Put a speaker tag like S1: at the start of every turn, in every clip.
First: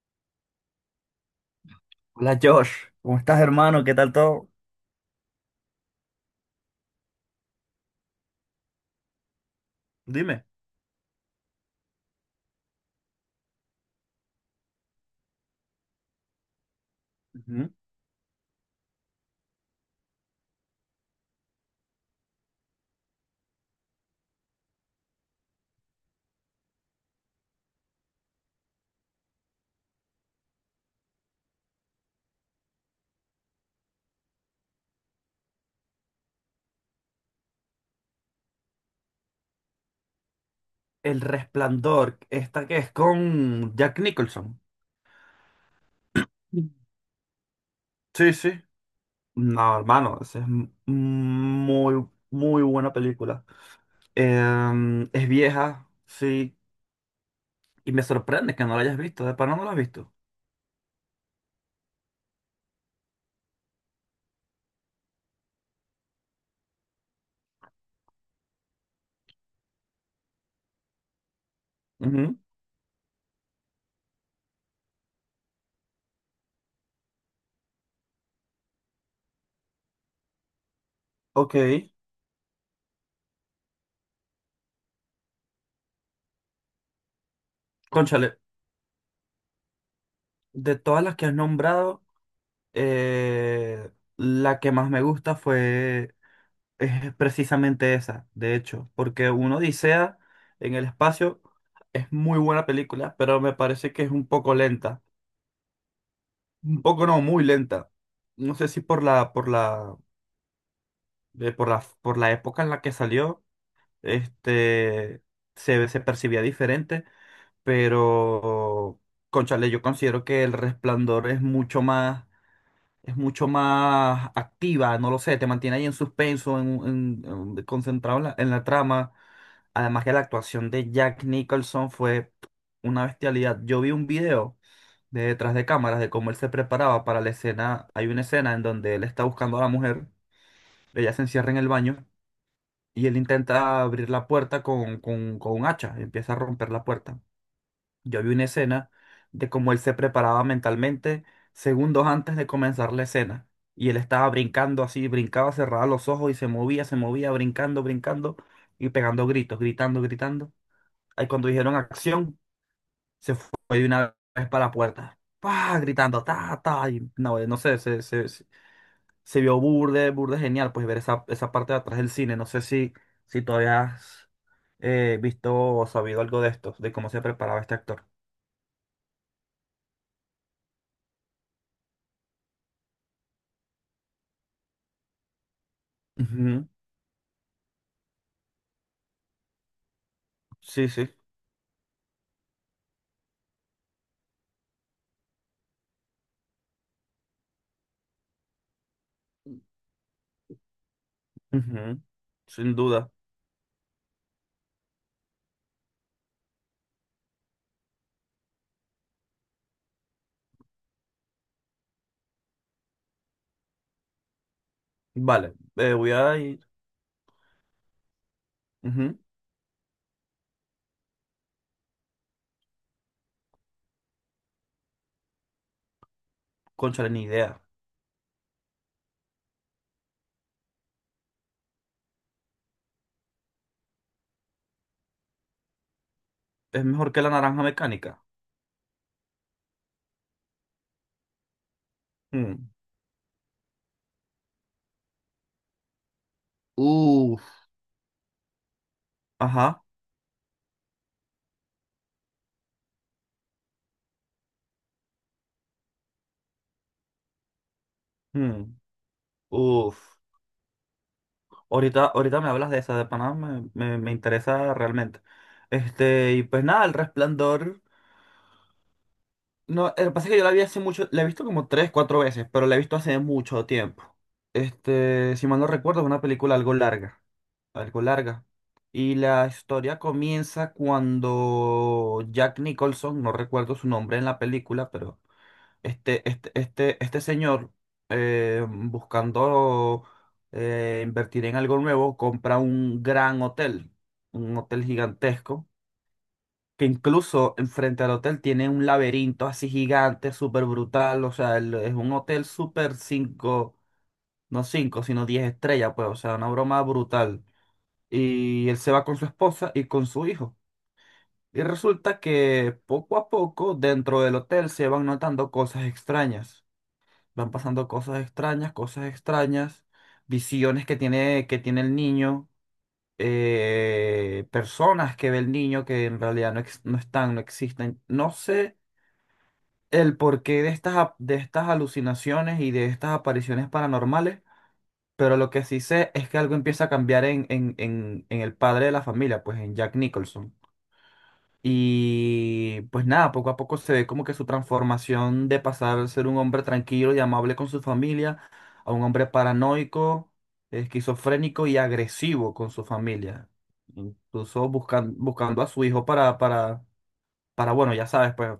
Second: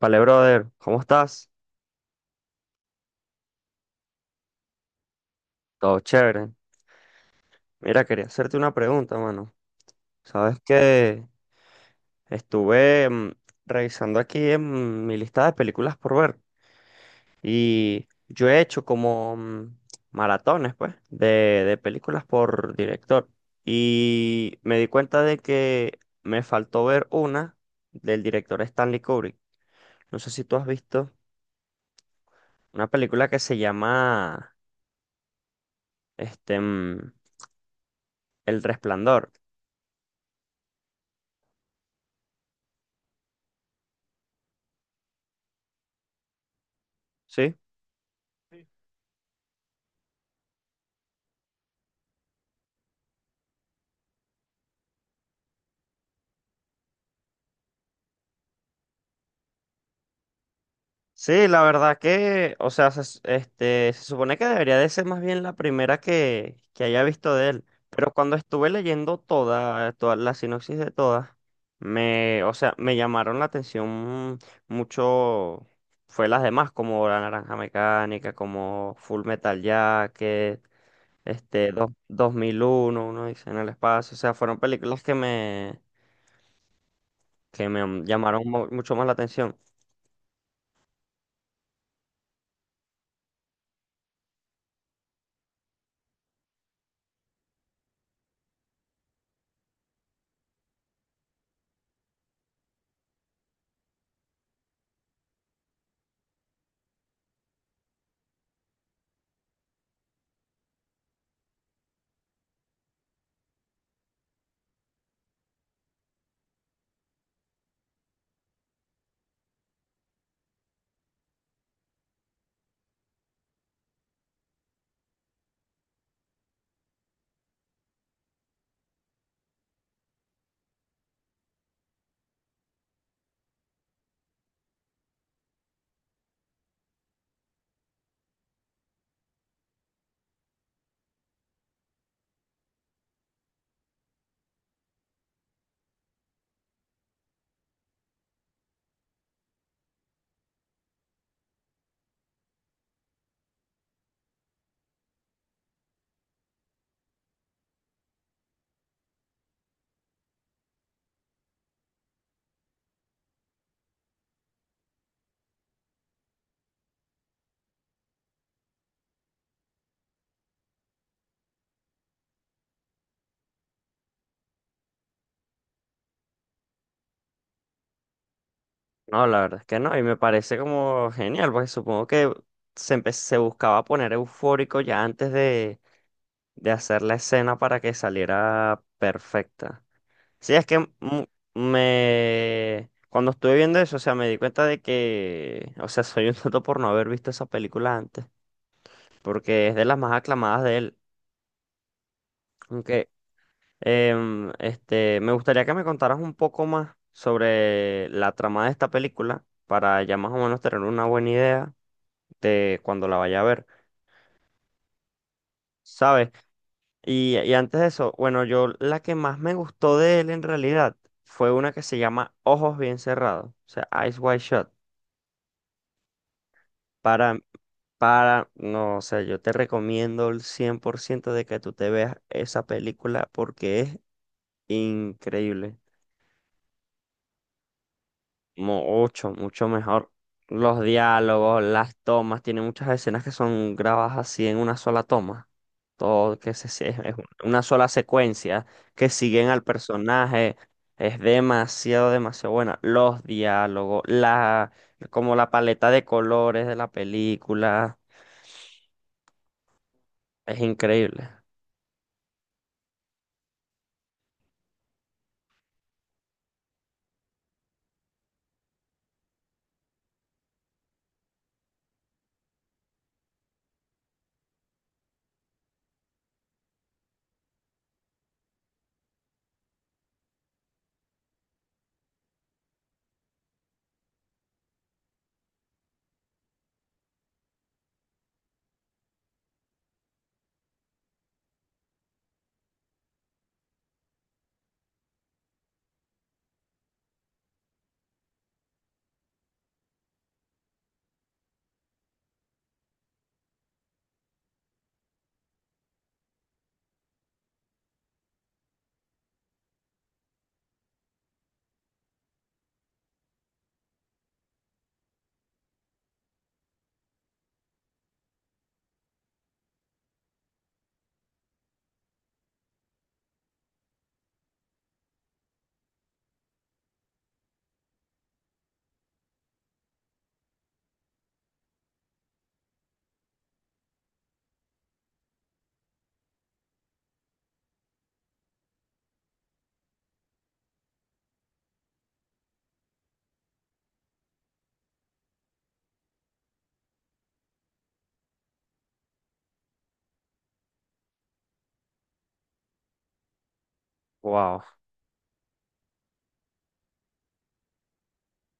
S1: Vale, brother, ¿cómo estás?
S2: Hola Josh, ¿cómo estás, hermano? ¿Qué tal todo?
S1: Todo chévere. Mira, quería hacerte una pregunta, mano.
S2: Dime.
S1: Sabes que estuve revisando aquí en mi lista de películas por ver
S2: Ujú.
S1: y yo he hecho como maratones, pues, de películas por director y me di cuenta de que me faltó ver una del director Stanley Kubrick. No sé si tú has visto una película que se llama este, El Resplandor,
S2: El Resplandor, esta que es con Jack Nicholson. Mm.
S1: ¿sí?
S2: Sí, sí. No, hermano, esa es muy, muy buena película. Es vieja, sí, y me sorprende que no la hayas visto, de pana no la has visto.
S1: Sí, la verdad que, o sea, este, se supone que debería de ser más bien la primera que haya visto de él, pero cuando estuve leyendo toda la sinopsis de todas,
S2: Ujú.
S1: me, o sea, me llamaron la atención mucho, fue las demás, como La Naranja Mecánica, como Full Metal Jacket,
S2: Ok,
S1: este, 2001, uno dice en el espacio, o sea, fueron películas que me
S2: cónchale,
S1: llamaron mucho más la atención.
S2: de todas las que has nombrado, eh, la que más me gusta fue. Es precisamente esa, de hecho, porque uno Odisea en el espacio es muy buena película, pero me parece que es un poco lenta. Un poco no, muy lenta. No sé si por la época en la que salió, este, se percibía diferente, pero, cónchale, yo considero que El Resplandor es mucho más activa, no lo sé, te mantiene ahí en suspenso, concentrado en en la trama. Además que la actuación de Jack Nicholson fue una bestialidad. Yo vi un video de detrás de cámaras de cómo él se preparaba para la escena. Hay una escena en donde él está buscando a la mujer, ella se encierra en el baño y él intenta abrir la puerta con un hacha, empieza a romper la puerta. Yo vi una escena de cómo él se preparaba mentalmente segundos antes de comenzar la escena. Y él estaba brincando así, brincaba, cerraba los ojos y se movía, brincando, brincando y pegando gritos, gritando, gritando. Ahí cuando dijeron acción, se fue de una vez para la puerta. ¡Pah! Gritando, ta, ta. Y no, no sé, se vio burde, burde genial, pues ver esa, esa parte de atrás del cine. No sé si, si todavía has visto o sabido algo de esto, de cómo se preparaba este actor.
S1: No, la verdad es que no, y me parece como genial, porque supongo que se buscaba poner eufórico ya antes
S2: Ujú.
S1: de hacer la escena para que saliera perfecta. Sí, es que
S2: Sí, sí.
S1: Cuando estuve viendo eso, o sea, me di cuenta de que, o sea, soy un tonto por no haber visto esa película antes, porque es de las más aclamadas de él.
S2: Ujú, sin
S1: Aunque
S2: duda.
S1: Este, me gustaría que me contaras un poco más sobre la trama de esta película para ya más o menos tener una buena idea de cuando la vaya a ver,
S2: Vale, voy
S1: ¿sabes?
S2: a ir.
S1: Y antes de eso, bueno, yo la que
S2: Ujú.
S1: más me gustó de él en realidad fue una que se llama Ojos Bien Cerrados, o sea, Eyes Wide Shut.
S2: Cónchale, ni
S1: Para,
S2: idea.
S1: para, no, o sea, yo te recomiendo el 100% de que tú te veas esa película porque es increíble.
S2: Es mejor que la naranja mecánica.
S1: Mucho, mucho mejor. Los diálogos, las tomas, tiene
S2: Mm.
S1: muchas escenas que son grabadas así en una sola toma. Todo que es
S2: Uf.
S1: una sola secuencia que siguen al
S2: Ajá.
S1: personaje. Es demasiado, demasiado buena. Los diálogos, como la paleta de colores de la película.
S2: Mm. Uf.
S1: Es increíble.
S2: Ahorita, ahorita me hablas de esa, de Panamá, me interesa realmente. Este, y pues nada, el resplandor. No, lo que pasa es que yo la vi hace mucho, la he visto como tres, cuatro veces, pero la he visto hace mucho tiempo. Este, si mal no recuerdo, es una película algo larga. Y la historia comienza cuando Jack Nicholson, no recuerdo su nombre en la película, pero este señor, buscando invertir en algo nuevo, compra un gran hotel, un hotel gigantesco, que incluso enfrente al hotel tiene un laberinto así gigante, súper brutal, o sea, es un hotel súper cinco, no cinco, sino 10 estrellas, pues, o sea, una broma brutal y él se va con su esposa y con su hijo. Y resulta que poco a poco dentro del hotel se van notando cosas extrañas. Van pasando cosas extrañas, visiones que tiene el niño, personas que ve el niño que en realidad no están, no existen. No sé el porqué de de estas alucinaciones y de estas apariciones paranormales. Pero lo que sí sé es que algo empieza a cambiar en el padre de la familia, pues en Jack Nicholson. Y pues nada, poco a poco se ve como que su transformación de pasar a ser un hombre tranquilo y amable con su familia a un hombre paranoico, esquizofrénico y agresivo con su familia.
S1: Wow.
S2: Incluso buscando a su hijo para, bueno, ya sabes, pues.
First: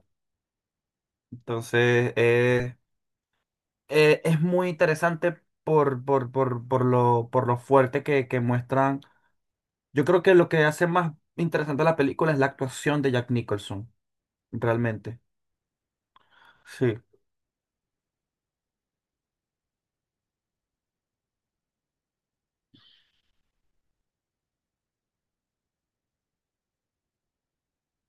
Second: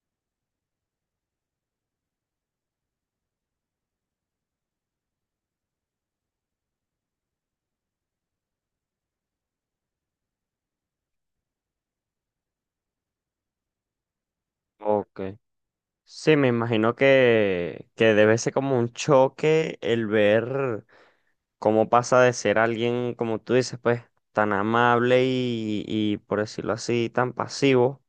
S2: Entonces, es muy interesante por lo fuerte que muestran. Yo creo que lo que hace más interesante la película es la actuación de Jack Nicholson, realmente.
S1: Ok. Sí, me imagino
S2: Sí.
S1: que debe ser como un choque el ver. Cómo pasa de ser alguien, como tú dices, pues tan amable y por decirlo así, tan pasivo,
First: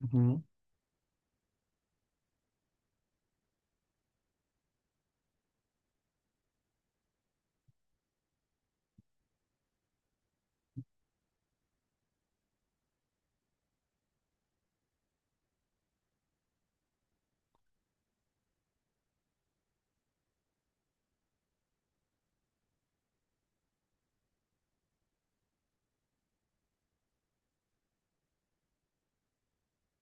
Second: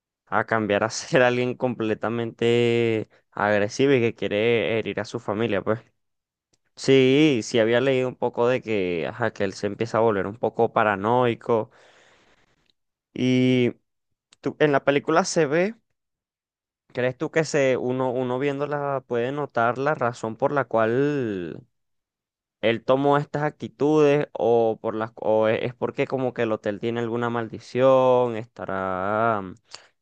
S2: Ujú,
S1: a cambiar a ser alguien completamente agresivo y que quiere herir a su familia, pues. Sí, sí había leído un poco de que, ajá, que él se empieza a volver un poco paranoico y en la película se ve, ¿crees tú que se uno viéndola puede notar la razón por la cual él tomó estas actitudes o por las es porque como que el hotel tiene alguna maldición, estará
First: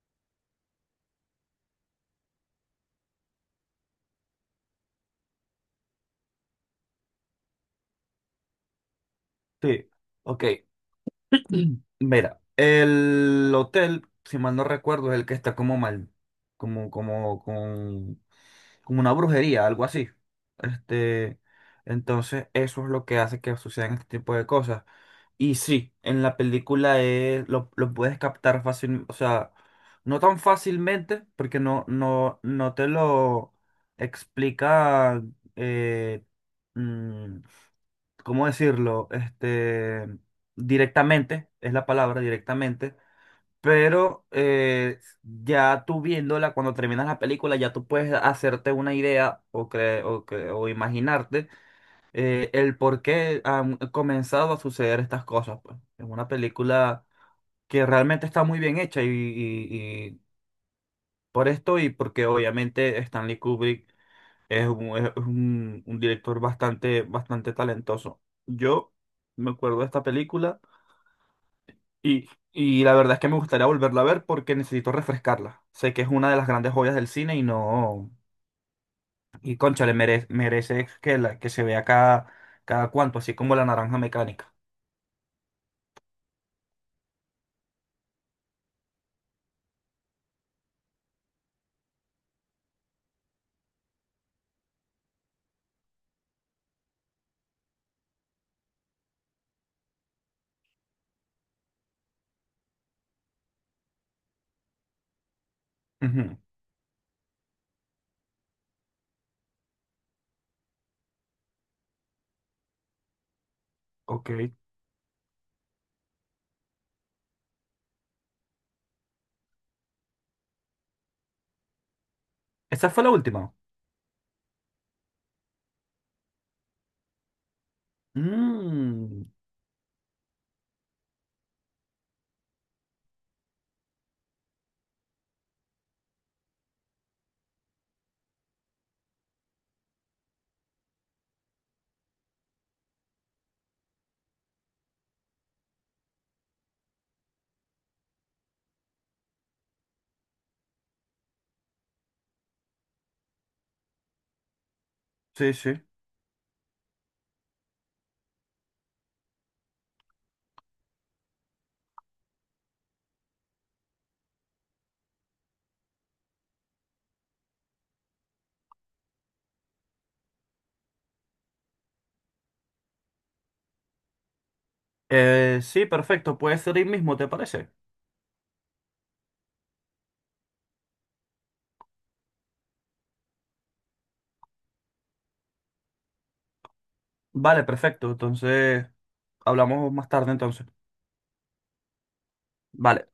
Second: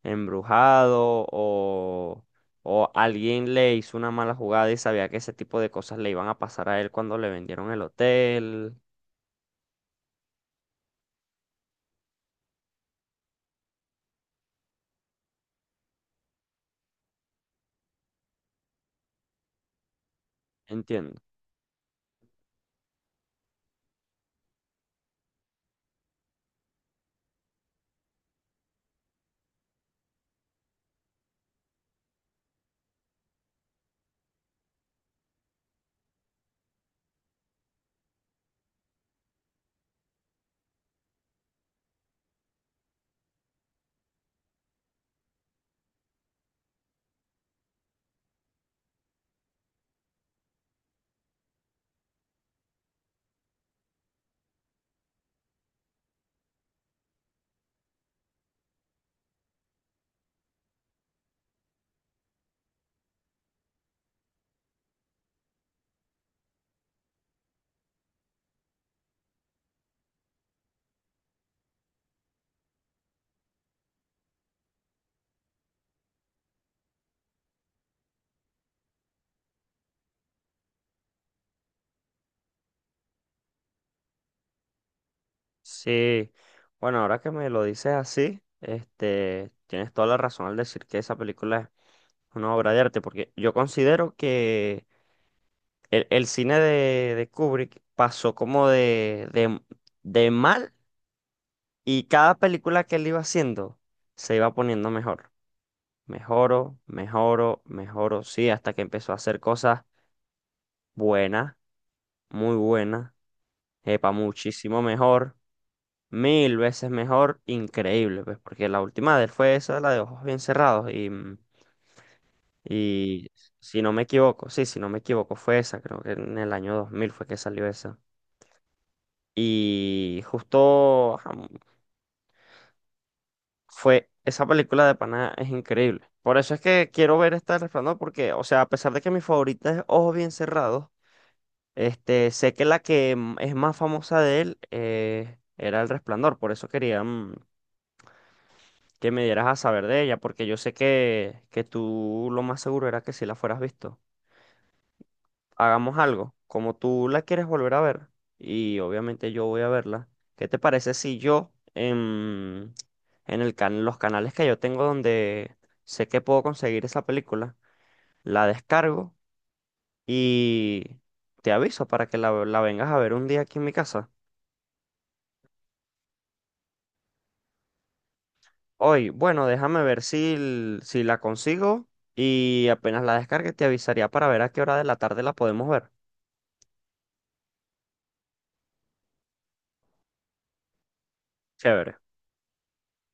S1: embrujado o alguien le hizo una mala jugada y sabía que ese tipo de cosas le iban a pasar a él cuando le vendieron el hotel.
S2: sí, ok. Mira, el hotel, si mal no recuerdo, es el que está como mal, como, como, con, como una brujería, algo así.
S1: Entiendo.
S2: Este, entonces, eso es lo que hace que sucedan este tipo de cosas. Y sí, en la película es, lo puedes captar fácil, o sea, no tan fácilmente, porque no te lo explica, eh, mm, ¿cómo decirlo? Este, directamente, es la palabra directamente, pero ya tú viéndola, cuando terminas la película, ya tú puedes hacerte una idea o imaginarte el por qué han comenzado a suceder estas cosas, pues. Es una película que realmente está muy bien hecha y por esto y porque obviamente Stanley Kubrick es un director bastante, bastante talentoso. Yo me acuerdo de esta película y la verdad es que me gustaría volverla a ver porque necesito refrescarla. Sé que es una de las grandes joyas del cine y no... Y cónchale le merece que se vea cada, cada cuanto, así como La Naranja Mecánica.
S1: Sí. Bueno, ahora que me lo dices así, este, tienes toda la razón al decir que esa película es una obra de arte, porque yo considero que el cine de Kubrick pasó como de mal y cada película que él iba haciendo se iba poniendo mejor.
S2: Ujú,
S1: Mejoro, mejoro, mejoro, sí, hasta que empezó a hacer cosas buenas, muy buenas, epa,
S2: ok.
S1: muchísimo mejor, mil veces mejor, increíble, pues, porque la última de él fue esa, la de Ojos Bien Cerrados, y,
S2: Esa fue la
S1: y
S2: última.
S1: si no me equivoco, sí, si no me equivoco, fue esa, creo que en el año 2000 fue que salió esa.
S2: Mm,
S1: Y justo ajá, fue, esa película de Pana es increíble. Por eso es que quiero ver esta del Resplandor, porque, o sea, a pesar de que mi favorita es Ojos Bien Cerrados, este, sé que la que es más famosa de él era El Resplandor. Por eso quería que me dieras a saber de ella, porque yo sé que tú lo más seguro era que si la fueras visto.
S2: sí, sí.
S1: Hagamos algo, como tú la quieres volver a ver, y obviamente yo voy a verla, ¿qué te parece si yo en el los canales que yo tengo donde sé que puedo conseguir esa película, la descargo y te aviso para que la vengas a ver un día aquí en mi casa?
S2: Sí, perfecto. Puede ser hoy mismo, ¿te parece?
S1: Hoy, bueno, déjame ver si, si la consigo y apenas la descargue te avisaría para ver a qué hora de la tarde la podemos ver.
S2: Vale, perfecto. Entonces, hablamos más tarde entonces.
S1: Chévere.
S2: Vale.